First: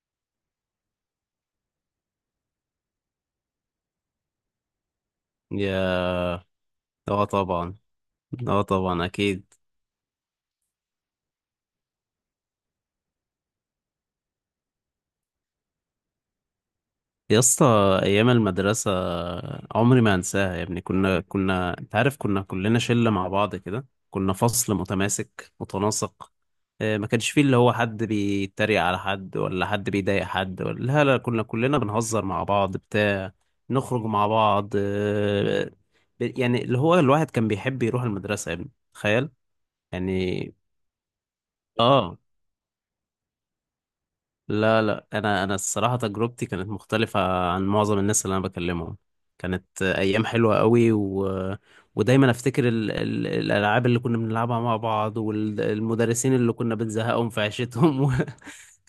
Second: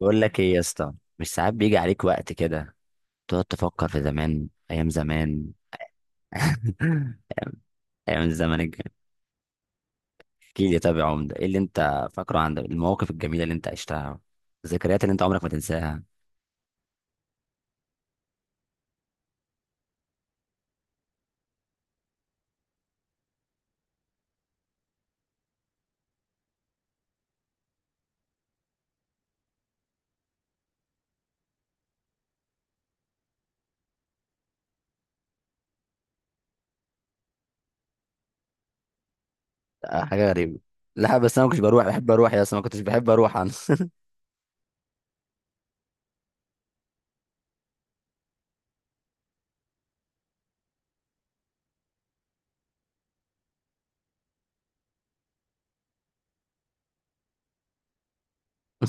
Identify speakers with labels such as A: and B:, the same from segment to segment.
A: بقول لك ايه يا اسطى، مش ساعات بيجي عليك وقت كده تقعد تفكر في زمان، ايام زمان.
B: يا اه طبعا.
A: ايام الزمن
B: اه
A: الجميل.
B: طبعا، اكيد.
A: احكي لي طب يا عمده، ايه اللي انت فاكره عن المواقف الجميله اللي انت عشتها، الذكريات اللي انت عمرك ما تنساها؟
B: يا اسطى، ايام المدرسه عمري ما انساها يا ابني. كنا انت عارف، كنا كلنا شله مع بعض كده، كنا فصل متماسك متناسق. ما كانش فيه اللي هو حد بيتريق على حد ولا حد بيضايق حد، ولا لا لا، كنا كلنا بنهزر مع بعض بتاع، نخرج مع بعض. يعني اللي هو الواحد كان بيحب يروح المدرسه يا ابني، تخيل
A: آه، حاجه
B: يعني.
A: غريبه. لا بس انا ما كنتش بروح، بحب
B: اه،
A: اروح يا اسطى، ما كنتش بحب اروح انا.
B: لا لا، انا الصراحه تجربتي كانت مختلفه عن معظم الناس اللي انا بكلمهم، كانت ايام حلوه قوي ودايما افتكر الالعاب اللي كنا بنلعبها مع بعض، والمدرسين اللي كنا بنزهقهم في عيشتهم.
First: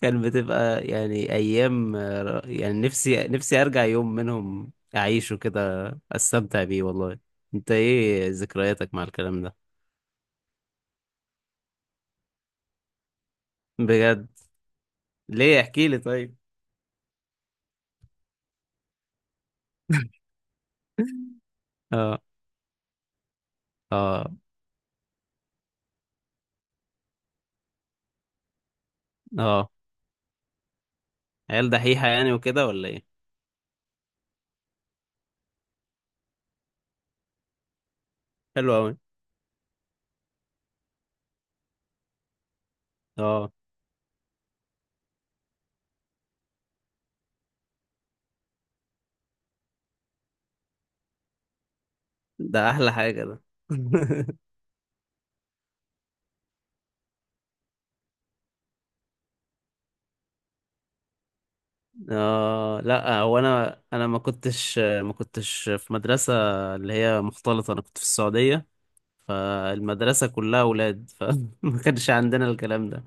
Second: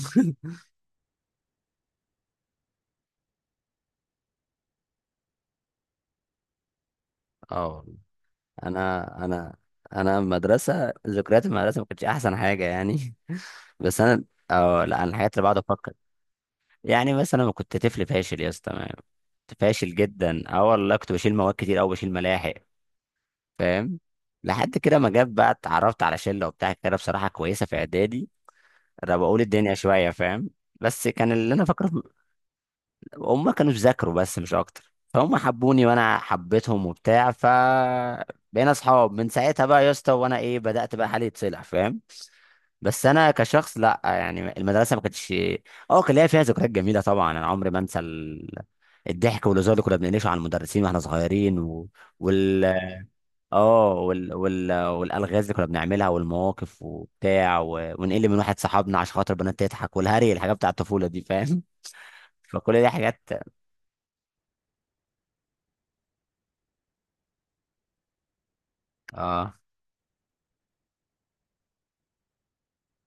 B: كان بتبقى يعني ايام يعني، نفسي ارجع يوم منهم اعيشه كده، استمتع بيه والله.
A: اه
B: انت
A: والله.
B: ايه ذكرياتك مع
A: انا
B: الكلام
A: انا
B: ده؟
A: انا مدرسه، ذكريات المدرسه ما كانتش احسن حاجه يعني. بس انا،
B: بجد؟
A: اه لا انا الحاجات اللي بقعد
B: ليه؟ احكي
A: افكر،
B: لي طيب.
A: يعني مثلا أنا كنت طفل فاشل يا اسطى. كنت فاشل جدا، اه والله كنت بشيل مواد كتير او بشيل
B: اه،
A: ملاحق، فاهم؟
B: اه،
A: لحد كده ما جت بقى، اتعرفت على شله وبتاع كده بصراحه كويسه في اعدادي. انا بقول
B: اه.
A: الدنيا شويه، فاهم؟ بس كان اللي انا
B: عيال
A: فاكره
B: دحيحة يعني وكده ولا ايه؟
A: هم كانوا بيذاكروا بس مش اكتر، فهم حبوني وانا حبيتهم وبتاع، ف بقينا
B: حلو اوي.
A: اصحاب من ساعتها بقى يا اسطى، وانا ايه بدات بقى حالي يتصلح، فاهم؟ بس انا
B: اه،
A: كشخص لا، يعني المدرسه ما كانتش، اه كان ليا فيها ذكريات جميله طبعا، انا عمري ما انسى الضحك والهزار اللي كنا بنقلشه على المدرسين واحنا صغيرين، و... وال
B: ده احلى حاجة ده.
A: اه وال... وال... والالغاز اللي كنا بنعملها والمواقف وبتاع، و... ونقل من واحد صاحبنا عشان خاطر بنات تضحك، والهري، الحاجات بتاع الطفوله دي، فاهم؟ فكل
B: اه،
A: دي حاجات.
B: لا هو انا ما كنتش في مدرسة اللي هي مختلطة، انا كنت في السعودية،
A: اه
B: فالمدرسة كلها اولاد، فما كانش عندنا الكلام ده.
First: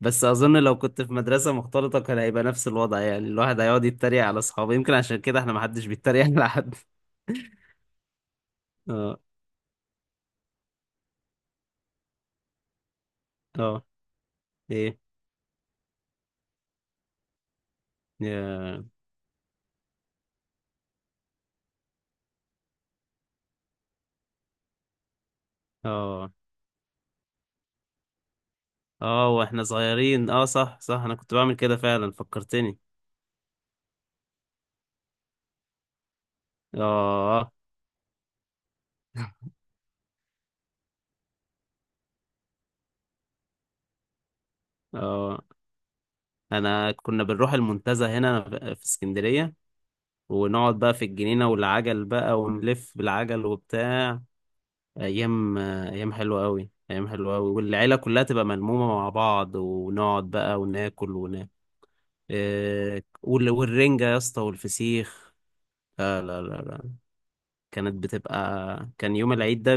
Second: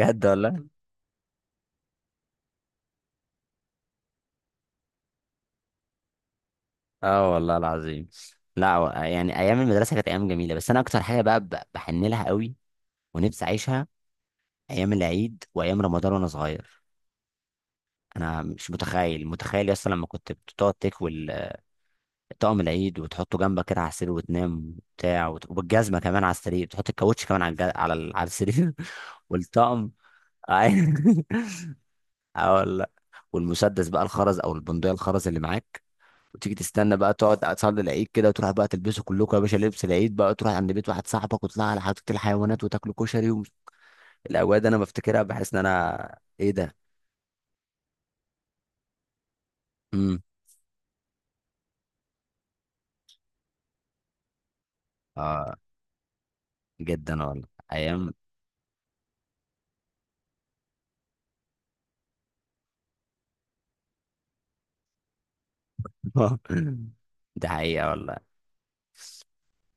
B: بس اظن
A: والله.
B: لو كنت في مدرسة مختلطة كان هيبقى نفس الوضع، يعني الواحد هيقعد يتريق على اصحابه، يمكن عشان كده احنا ما حدش بيتريق على حد.
A: اه والله العظيم. لا و-
B: اه،
A: يعني ايام المدرسه كانت ايام جميله، بس انا اكتر حاجه بقى بحن لها قوي ونفسي
B: اه،
A: اعيشها، ايام
B: ايه،
A: العيد وايام رمضان وانا صغير. انا مش
B: يا-
A: متخيل، متخيل يا اسطى لما كنت بتقعد تكوي طقم العيد وتحطه جنبك كده على السرير وتنام وبتاع، وبالجزمه كمان على
B: اه،
A: السرير، تحط الكاوتش كمان على السرير.
B: اه، واحنا
A: والطقم.
B: صغيرين، اه صح صح، انا كنت بعمل كده فعلا،
A: اه
B: فكرتني.
A: والله. والمسدس بقى الخرز او البندقيه الخرز اللي معاك، وتيجي تستنى بقى،
B: اه،
A: تقعد تصلي العيد كده وتروح بقى تلبسوا كلكم يا باشا لبس العيد بقى، تروح عند بيت واحد صاحبك وتطلع على حديقه الحيوانات وتاكلوا كشري الاوقات دي انا بفتكرها
B: اه،
A: بحس ان انا ايه ده.
B: انا كنا بنروح المنتزه هنا في اسكندرية، ونقعد بقى في الجنينة، والعجل بقى، ونلف بالعجل وبتاع.
A: امم
B: ايام، ايام حلوة قوي، ايام
A: جدا
B: حلوة
A: والله،
B: قوي، والعيلة
A: ايام.
B: كلها تبقى ملمومة مع بعض، ونقعد بقى وناكل وناكل. إيه، والرنجة يا اسطى والفسيخ، لا لا لا لا.
A: دي حقيقة
B: كانت
A: والله.
B: بتبقى كان يوم العيد ده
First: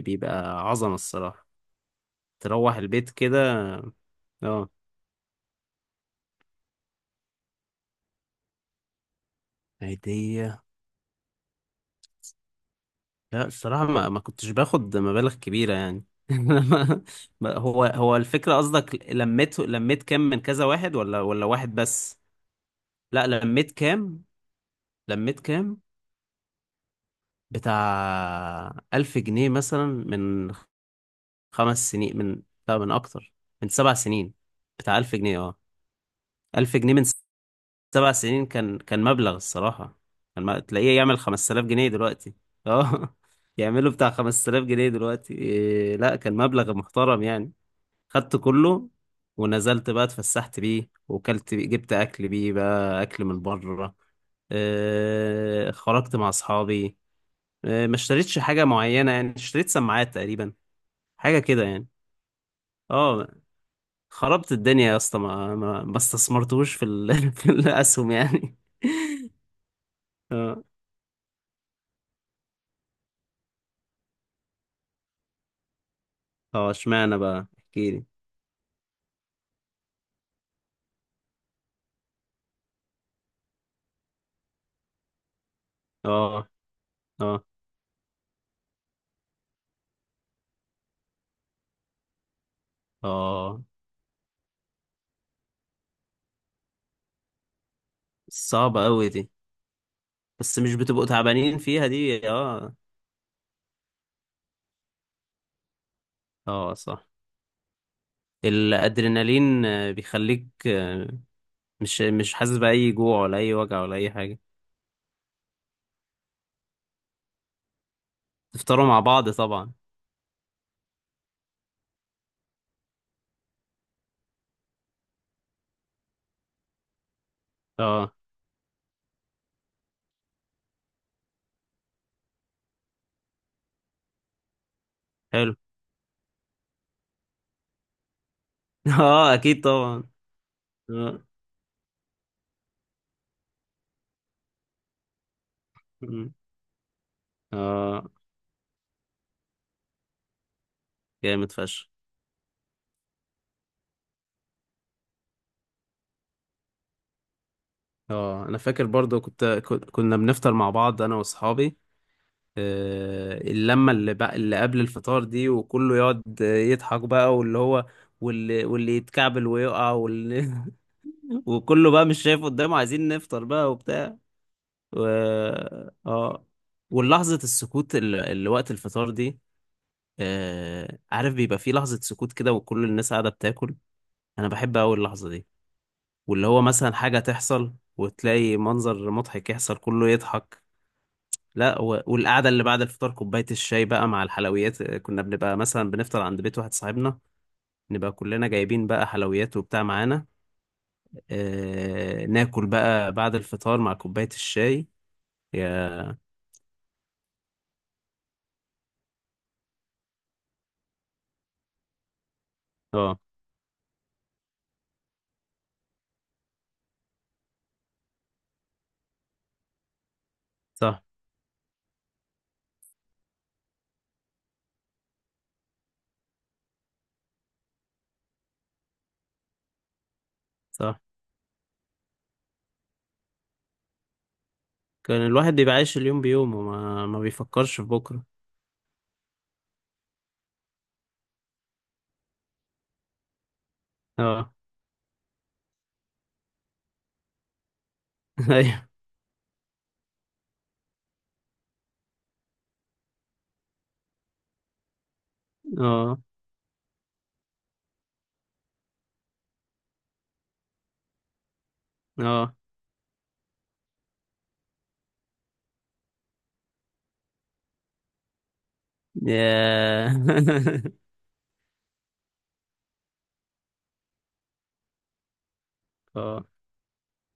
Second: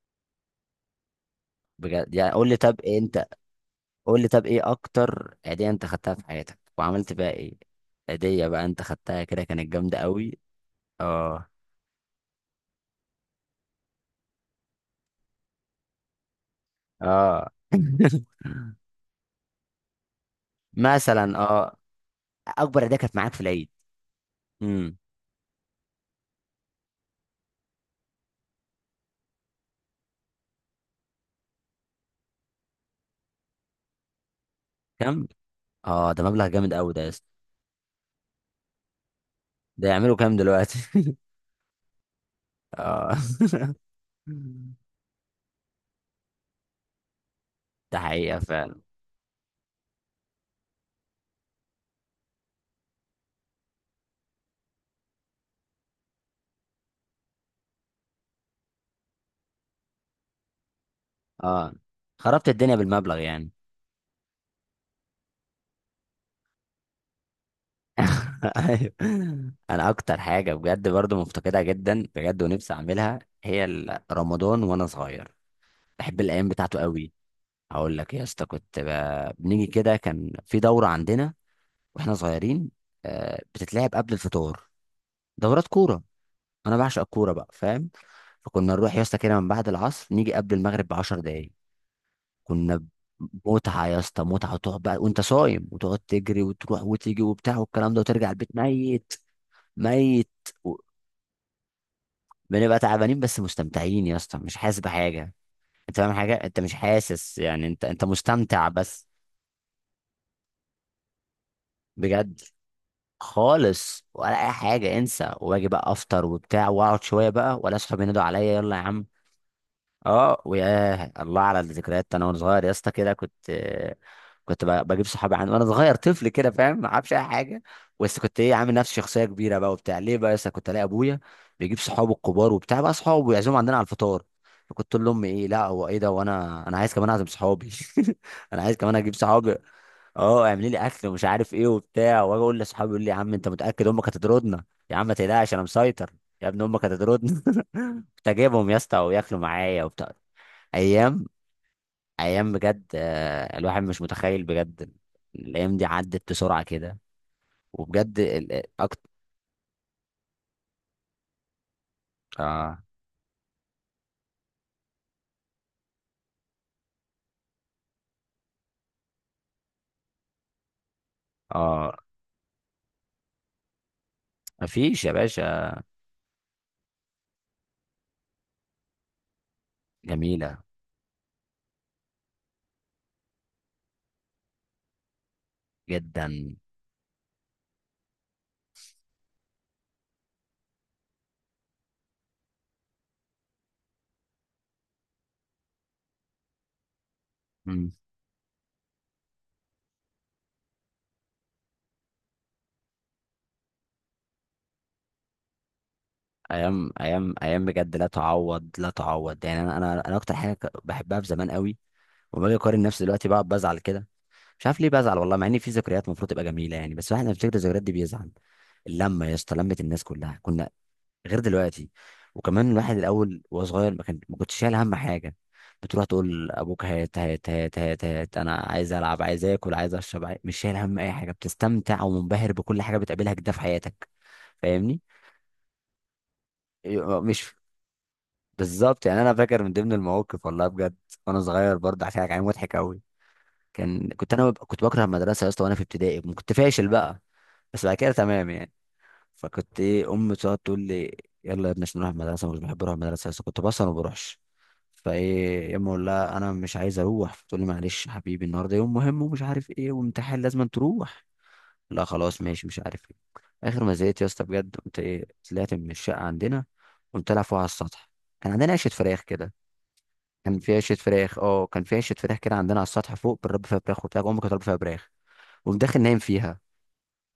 B: بيبقى عظمة الصراحة،
A: بجد، يعني قول لي،
B: تروح
A: طب إيه
B: البيت
A: انت،
B: كده.
A: قول لي طب
B: اه.
A: ايه اكتر هدية انت خدتها في حياتك وعملت بقى ايه؟ هدية بقى انت خدتها كده كانت جامدة قوي؟
B: هدية؟
A: اه.
B: لا الصراحة ما كنتش باخد مبالغ كبيرة يعني.
A: اه.
B: هو الفكرة قصدك، لميت كام من كذا واحد، ولا
A: مثلا
B: ولا واحد
A: اه،
B: بس.
A: اكبر هدية كانت
B: لا،
A: معاك في العيد.
B: لميت كام
A: امم
B: لميت كام بتاع 1000 جنيه مثلا، من 5 سنين. من، لا، من أكتر، من 7 سنين بتاع، ألف
A: كم؟
B: جنيه اه.
A: اه ده مبلغ جامد
B: ألف
A: قوي
B: جنيه
A: ده
B: من
A: يا اسطى،
B: 7 سنين، كان مبلغ
A: ده
B: الصراحة،
A: يعملوا كام
B: كان ما...
A: دلوقتي؟
B: تلاقيه يعمل 5000 جنيه دلوقتي.
A: اه،
B: اه، يعمله بتاع 5000 جنيه دلوقتي. لا كان مبلغ محترم يعني.
A: ده
B: خدت
A: حقيقة فعلا.
B: كله، ونزلت بقى اتفسحت بيه، وكلت بيه، جبت أكل بيه بقى، أكل من بره. خرجت مع أصحابي. ما اشتريتش حاجة معينة يعني، اشتريت سماعات تقريبا، حاجة كده
A: اه
B: يعني.
A: خربت الدنيا بالمبلغ
B: اه،
A: يعني.
B: خربت الدنيا يا اسطى، ما استثمرتوش في في الأسهم يعني.
A: ايوه. انا اكتر حاجه
B: اه.
A: بجد برضو مفتقدها جدا بجد ونفسي اعملها، هي رمضان وانا صغير، بحب الايام
B: اه،
A: بتاعته قوي.
B: اشمعنى بقى؟
A: هقول
B: احكيلي.
A: لك يا اسطى، كنت بنيجي كده، كان في دوره عندنا واحنا صغيرين، آه، بتتلعب قبل الفطار، دورات كوره.
B: اه،
A: انا بعشق الكوره
B: اه،
A: بقى، فاهم؟ فكنا نروح يا اسطى كده من بعد العصر، نيجي قبل المغرب ب 10 دقايق. كنا ب-
B: اه،
A: متعه يا اسطى، متعه. وتقعد بقى وانت صايم وتقعد تجري وتروح وتيجي وبتاع والكلام ده، وترجع البيت
B: صعبة قوي
A: ميت،
B: دي.
A: ميت.
B: بس مش بتبقوا تعبانين فيها دي؟ اه.
A: بنبقى تعبانين بس مستمتعين يا اسطى، مش حاسس بحاجه. انت فاهم حاجه؟ انت مش
B: اه صح.
A: حاسس، يعني انت مستمتع بس.
B: الادرينالين بيخليك، مش
A: بجد
B: حاسس بأي جوع ولا أي وجع ولا
A: خالص،
B: أي
A: ولا
B: حاجة.
A: اي حاجه انسى، واجي بقى افطر وبتاع، واقعد شويه بقى، ولا اصحابي ينادوا عليا، يلا يا
B: تفطروا مع
A: عم.
B: بعض طبعا.
A: اه، وياه، الله على الذكريات. انا وانا صغير يا اسطى كده كنت آه، كنت بجيب صحابي عندي وانا صغير طفل كده، فاهم؟ ما اعرفش اي حاجه،
B: اه.
A: بس كنت ايه، عامل نفسي شخصيه كبيره بقى وبتاع. ليه بقى يا اسطى؟ كنت الاقي ابويا بيجيب صحابه الكبار وبتاع بقى، صحابه ويعزمهم عندنا على الفطار. فكنت اقول لامي ايه،
B: حلو.
A: لا هو ايه ده، وانا عايز كمان اعزم صحابي. انا عايز كمان اجيب
B: اه،
A: صحابي.
B: أكيد طبعا.
A: اه اعملي لي اكل ومش
B: اه.
A: عارف ايه وبتاع. واجي اقول لاصحابي، يقول لي يا عم انت متاكد امك هتطردنا؟ يا عم ما تقلقش انا مسيطر.
B: مم.
A: يا ابن امك هتطردنا.
B: آه،
A: كنت اجيبهم يا اسطى وياكلوا معايا وبتاع. ايام،
B: جامد فشخ.
A: ايام بجد آه، الواحد مش متخيل بجد. الايام دي عدت بسرعه كده. وبجد
B: اه، أنا
A: آه،
B: فاكر برضو، كنا بنفطر مع بعض أنا وأصحابي.
A: اه.
B: اللمة اللي بقى اللي قبل الفطار دي، وكله يقعد يضحك بقى، واللي هو، واللي يتكعبل ويقع، وكله
A: اه
B: بقى مش شايف قدامه، عايزين نفطر بقى وبتاع
A: مفيش
B: و...
A: يا باشا.
B: اه. واللحظة السكوت اللي وقت الفطار دي،
A: جميله
B: عارف بيبقى في لحظة سكوت كده، وكل الناس قاعدة بتاكل، أنا بحب أوي اللحظة دي، واللي
A: جدا.
B: هو مثلا حاجة تحصل وتلاقي منظر مضحك يحصل، كله يضحك. لا، والقعدة اللي بعد الفطار، كوباية الشاي بقى مع الحلويات، كنا بنبقى مثلا بنفطر عند بيت واحد صاحبنا،
A: مم.
B: نبقى كلنا جايبين بقى حلويات وبتاع معانا، ناكل بقى بعد الفطار مع كوباية الشاي. يا
A: ايام، ايام، ايام بجد لا تعوض، لا تعوض. يعني انا اكتر حاجه بحبها في زمان قوي، وما باجي اقارن نفسي
B: اه
A: دلوقتي بقعد بزعل كده. مش عارف ليه بزعل والله، مع ان في ذكريات المفروض تبقى جميله يعني، بس الواحد لما بيفتكر الذكريات دي بيزعل. اللمه يا اسطى، لمه الناس كلها، كنا
B: صح
A: غير دلوقتي. وكمان الواحد الاول وهو صغير، ما كنتش شايل هم حاجه، بتروح تقول لابوك هات هات هات هات هات، انا عايز العب، عايز اكل، عايز اشرب، مش شايل هم
B: صح.
A: اي حاجه، بتستمتع ومنبهر بكل حاجه بتقابلها كده في حياتك. فاهمني؟
B: كان الواحد بيبقى عايش اليوم بيومه، وما ما
A: مش،
B: بيفكرش في بكرة.
A: بالظبط. يعني انا فاكر من ضمن المواقف، والله بجد، وانا صغير برضه هحكي لك عليه، مضحك قوي. كان كنت انا
B: اه.
A: بب- كنت بكره المدرسه يا اسطى، وانا في ابتدائي كنت فاشل بقى، بس بعد كده تمام يعني.
B: ايوه.
A: فكنت ايه، امي تقعد تقول لي يلا يا ابني عشان نروح المدرسه، مش بحب اروح المدرسه، بس كنت بصل وما بروحش. فايه يا اما اقول
B: اه،
A: لها انا مش عايز اروح، فتقول لي معلش يا حبيبي النهارده يوم مهم ومش عارف ايه، وامتحان لازم تروح. لا خلاص
B: اه،
A: ماشي، مش عارف ايه. اخر ما زهقت يا اسطى بجد، قمت ايه، طلعت من الشقه عندنا، قمت العب فوق على السطح. كان عندنا عشه فراخ كده،
B: يا
A: كان في عشه فراخ، اه كان في عشه فراخ كده عندنا على السطح فوق، بنربي فيها فراخ وبتاع، امي كانت بتربي فيها فراخ. قمت داخل نايم
B: اه،
A: فيها،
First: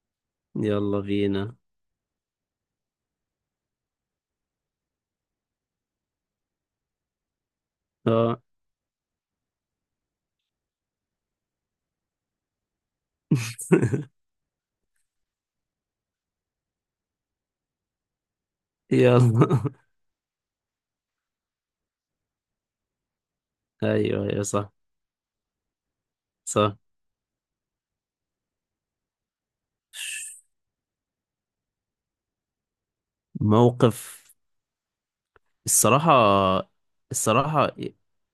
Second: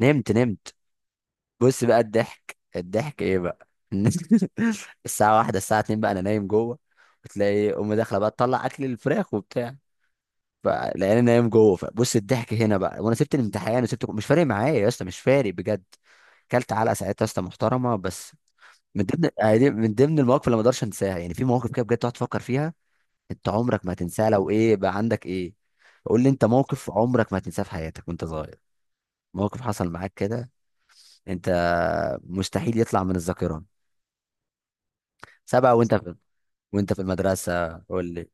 A: نمت.
B: يلا بينا.
A: بص بقى الضحك، الضحك ايه بقى. الساعة واحدة، الساعة اتنين بقى انا نايم جوه، وتلاقي امي داخلة بقى
B: اه
A: تطلع اكل الفراخ وبتاع، فلقيني نايم جوه، فبص الضحك هنا بقى. وانا سبت الامتحان وسبت، مش فارق معايا يا اسطى، مش فارق بجد. كلت علقة ساعتها يا اسطى محترمة، بس من ضمن
B: يلا
A: يعني، من ضمن المواقف اللي ما اقدرش انساها. يعني في مواقف كده بجد تقعد تفكر فيها، انت عمرك ما
B: ايوه،
A: هتنساها.
B: ايوه،
A: لو
B: صح
A: ايه بقى، عندك ايه؟ قول لي انت،
B: صح.
A: موقف عمرك ما هتنساه في حياتك وانت صغير، موقف حصل معاك كده انت، مستحيل يطلع من الذاكرة.
B: موقف؟
A: سبعة وانت في،
B: الصراحة،
A: وانت في
B: الصراحة،
A: المدرسة، قول لي.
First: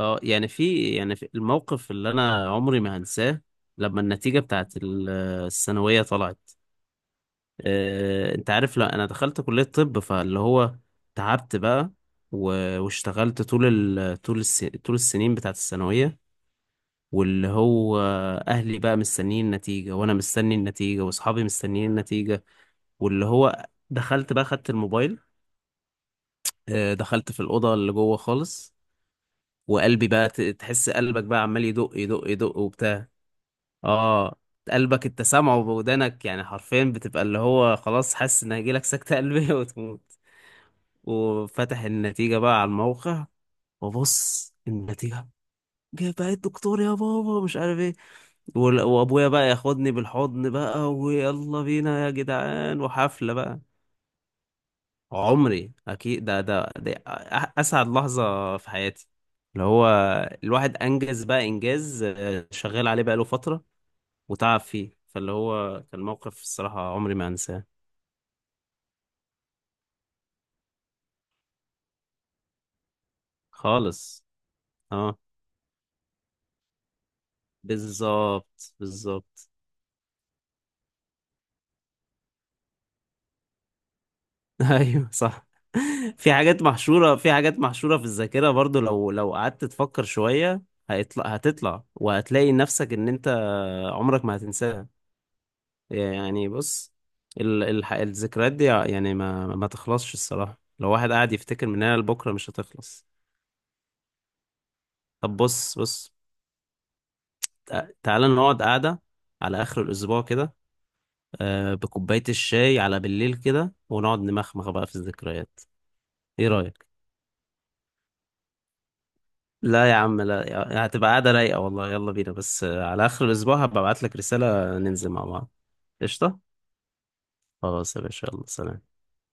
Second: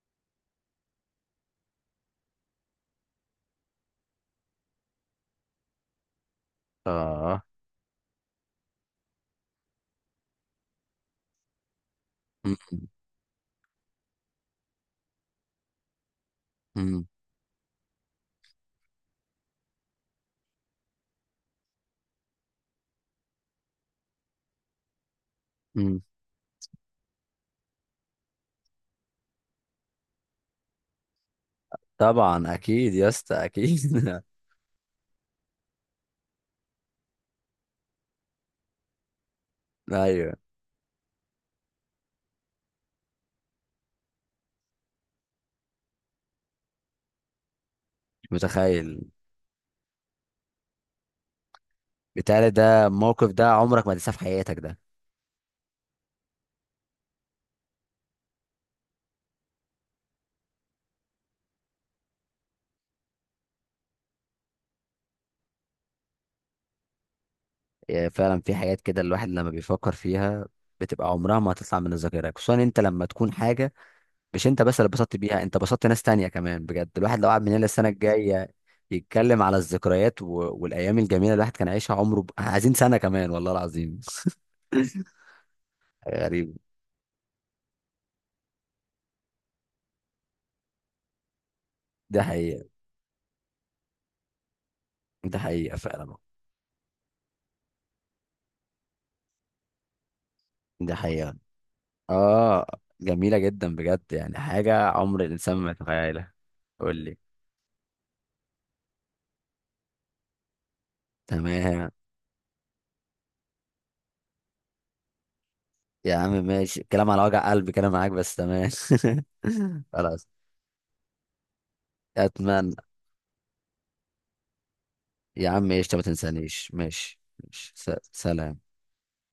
B: اه، يعني في الموقف اللي أنا عمري ما هنساه، لما النتيجة بتاعت الثانوية طلعت.
A: اه.
B: أنت عارف، لا أنا دخلت كلية طب، فاللي هو تعبت بقى
A: م-
B: واشتغلت طول طول السنين بتاعت الثانوية،
A: م-
B: واللي هو أهلي بقى مستنيين النتيجة، وأنا مستني النتيجة، وأصحابي مستنيين النتيجة، واللي هو دخلت بقى، خدت الموبايل.
A: م.
B: دخلت في الأوضة اللي جوه خالص، وقلبي بقى تحس قلبك بقى عمال يدق يدق
A: طبعا
B: يدق
A: اكيد يا
B: وبتاع.
A: اسطى اكيد.
B: اه، قلبك انت سامعه بودانك يعني حرفيا، بتبقى اللي هو خلاص حاسس ان هيجيلك سكتة قلبية وتموت.
A: ايوه،
B: وفتح النتيجة بقى على الموقع، وبص النتيجة، جايبها الدكتور يا بابا مش عارف ايه،
A: مش متخيل.
B: وابويا بقى ياخدني بالحضن بقى، ويلا بينا يا
A: بالتالي
B: جدعان،
A: ده الموقف
B: وحفلة
A: ده
B: بقى.
A: عمرك ما تنساه في حياتك ده.
B: عمري اكيد، ده اسعد لحظه في حياتي، اللي هو الواحد انجز بقى انجاز، شغال عليه بقاله فتره، وتعب فيه، فاللي هو كان موقف الصراحه عمري ما انساه
A: يعني فعلا في حاجات كده الواحد لما بيفكر فيها بتبقى عمرها ما هتطلع من الذاكرة، خصوصا انت لما تكون حاجة
B: خالص.
A: مش انت بس اللي اتبسطت
B: اه
A: بيها، انت بسطت ناس تانية كمان. بجد الواحد لو قعد من هنا السنة الجاية
B: بالظبط
A: يتكلم
B: بالظبط.
A: على الذكريات والايام الجميلة الواحد كان عايشها عمره عايزين سنة كمان والله العظيم.
B: ايوه صح. في
A: غريب.
B: حاجات محشوره في حاجات محشوره في الذاكره برضو، لو قعدت تفكر شويه، هتطلع
A: ده
B: وهتلاقي
A: حقيقة.
B: نفسك ان انت عمرك ما هتنساها.
A: ده حقيقة فعلا.
B: يعني بص، الذكريات دي يعني ما تخلصش الصراحة، لو
A: ده
B: واحد قاعد
A: حقيقة.
B: يفتكر من هنا لبكرة مش
A: اه
B: هتخلص.
A: جميلة جدا بجد، يعني حاجة عمر
B: طب
A: الإنسان ما
B: بص بص،
A: يتخيلها. قول لي.
B: تعالى نقعد قعدة على آخر الأسبوع كده،
A: تمام.
B: بكوباية الشاي على بالليل كده، ونقعد نمخمخ بقى في الذكريات.
A: يا عم
B: ايه
A: ماشي،
B: رأيك؟
A: كلام على وجع قلبي كده معاك، بس تمام.
B: لا يا عم،
A: خلاص.
B: لا يا- هتبقى قعدة رايقة والله. يلا بينا بس،
A: أتمنى.
B: على آخر الأسبوع هبقى أبعت لك رسالة ننزل مع
A: يا
B: بعض.
A: عم ايش، ما
B: قشطة؟
A: تنسانيش، ماشي ماشي،
B: خلاص يا باشا، يلا
A: سلام.
B: سلام.